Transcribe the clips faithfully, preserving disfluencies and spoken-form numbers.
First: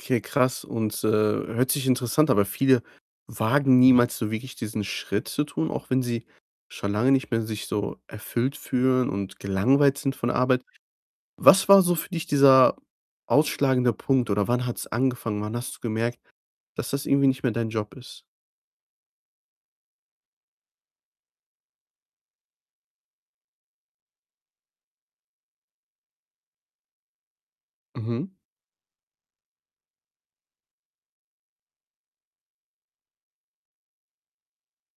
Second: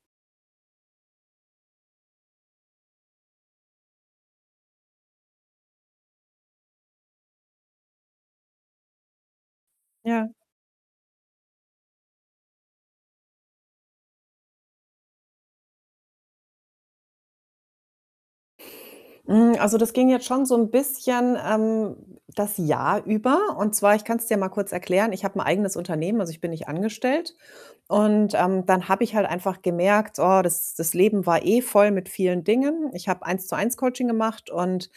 Okay, krass und, äh, hört sich interessant aber viele wagen niemals so wirklich diesen Schritt zu tun, auch wenn sie schon lange nicht mehr sich so erfüllt fühlen und gelangweilt sind von Ja. der Arbeit. Was war so für dich dieser ausschlagende Punkt oder wann hat's angefangen? Wann hast du gemerkt, dass das irgendwie nicht mehr dein Job ist? Hm, also, das ging jetzt schon so 'n bisschen, ähm, das Jahr über. Und zwar ich kann's dir ja mal kurz erklären, ich habe 'n eigenes Unternehmen, also, ich bin nicht angestellt. Und, Mhm. ähm, dann habe ich halt einfach gemerkt, oh, das das Leben war eh voll mit vielen Dingen. Ich habe Eins-zu-eins Coaching gemacht und,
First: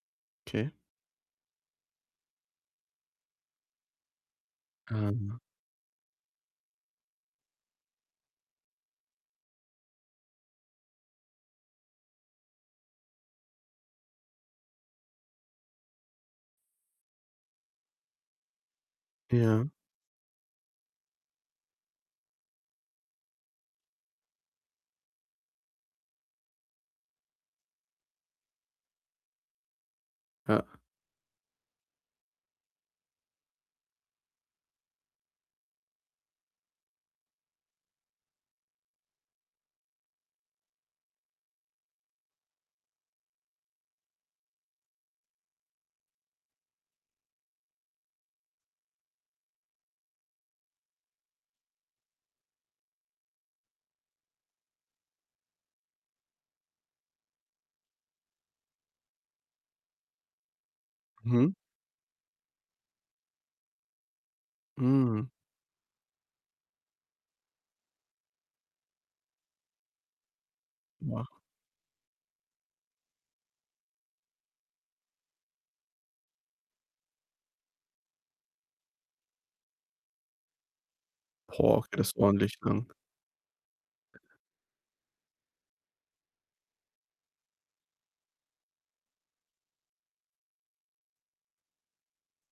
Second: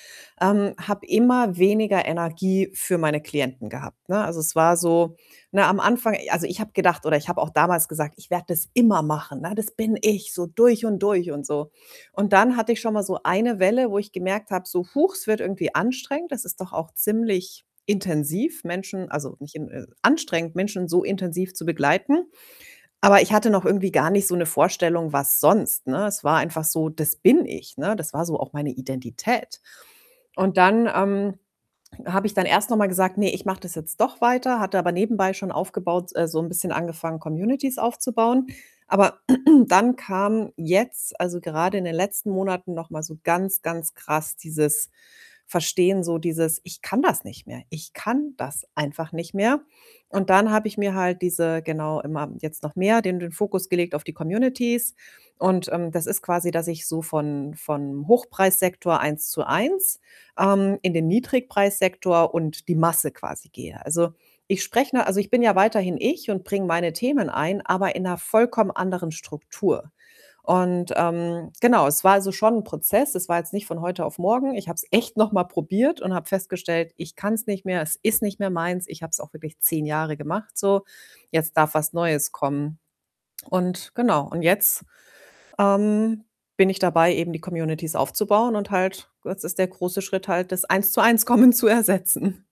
Okay. ähm, habe immer weniger Energie für meine Klienten gehabt, ne? Also, es war so, Ähm ne am Anfang also, ich habe gedacht oder ich habe auch damals gesagt: „Ich werde das immer machen.“, ne? „Das bin ich, so durch und durch.“, und so. Und dann hatte ich schon mal so eine Welle, wo ich gemerkt habe, so: „Huch, es wird irgendwie anstrengend. Das ist doch auch ziemlich intensiv, Menschen also, nicht Ja. in, äh anstrengend, Menschen so intensiv zu begleiten.“ Aber ich hatte noch irgendwie gar nicht so 'ne Vorstellung, was sonst, ne? Es war einfach so, „das bin ich“, ne? Das war so auch meine Identität. Und Ja. dann, ähm, habe ich dann erst noch mal gesagt: „Ne, ich mache das jetzt doch weiter.“, hatte aber nebenbei schon aufgebaut äh, so 'n bisschen angefangen, Communities aufzubauen. Aber dann kam jetzt, also, grade in den letzten Monaten noch mal so ganz, ganz krass dieses Verstehen, so dieses: „Ich kann das nicht mehr. Ich kann das einfach nicht mehr.“ Und dann habe ich mir halt diese genau immer jetzt noch mehr den den Fokus gelegt auf die Communities. Und, ähm, das ist quasi, dass ich so von von Hochpreissektor Eins-zu-eins, ähm, in den Mhm. Niedrigpreissektor und die Masse quasi gehe. Also, ich spreche 'ne also, Hm. ich bin ja weiterhin ich und bringe meine Themen ein, aber in 'ner vollkommen anderen Struktur. Und, [unintelligible] ähm, genau, es war also schon 'n Prozess. Es war jetzt nicht von heute auf morgen. Ich habe es echt noch mal probiert und habe festgestellt, ich kann's nicht mehr. Es ist nicht mehr meins. Ich hab's auch wirklich zehn Jahre gemacht so. Boah, Jetzt darf [unintelligible] was das ist Neues ordentlich kommen. dann. Und genau, und jetzt, ähm, bin ich dabei, eben die Communities aufzubauen und halt das ist der große Schritt halt, das Eins-zu-Eins-Kommen zu ersetzen.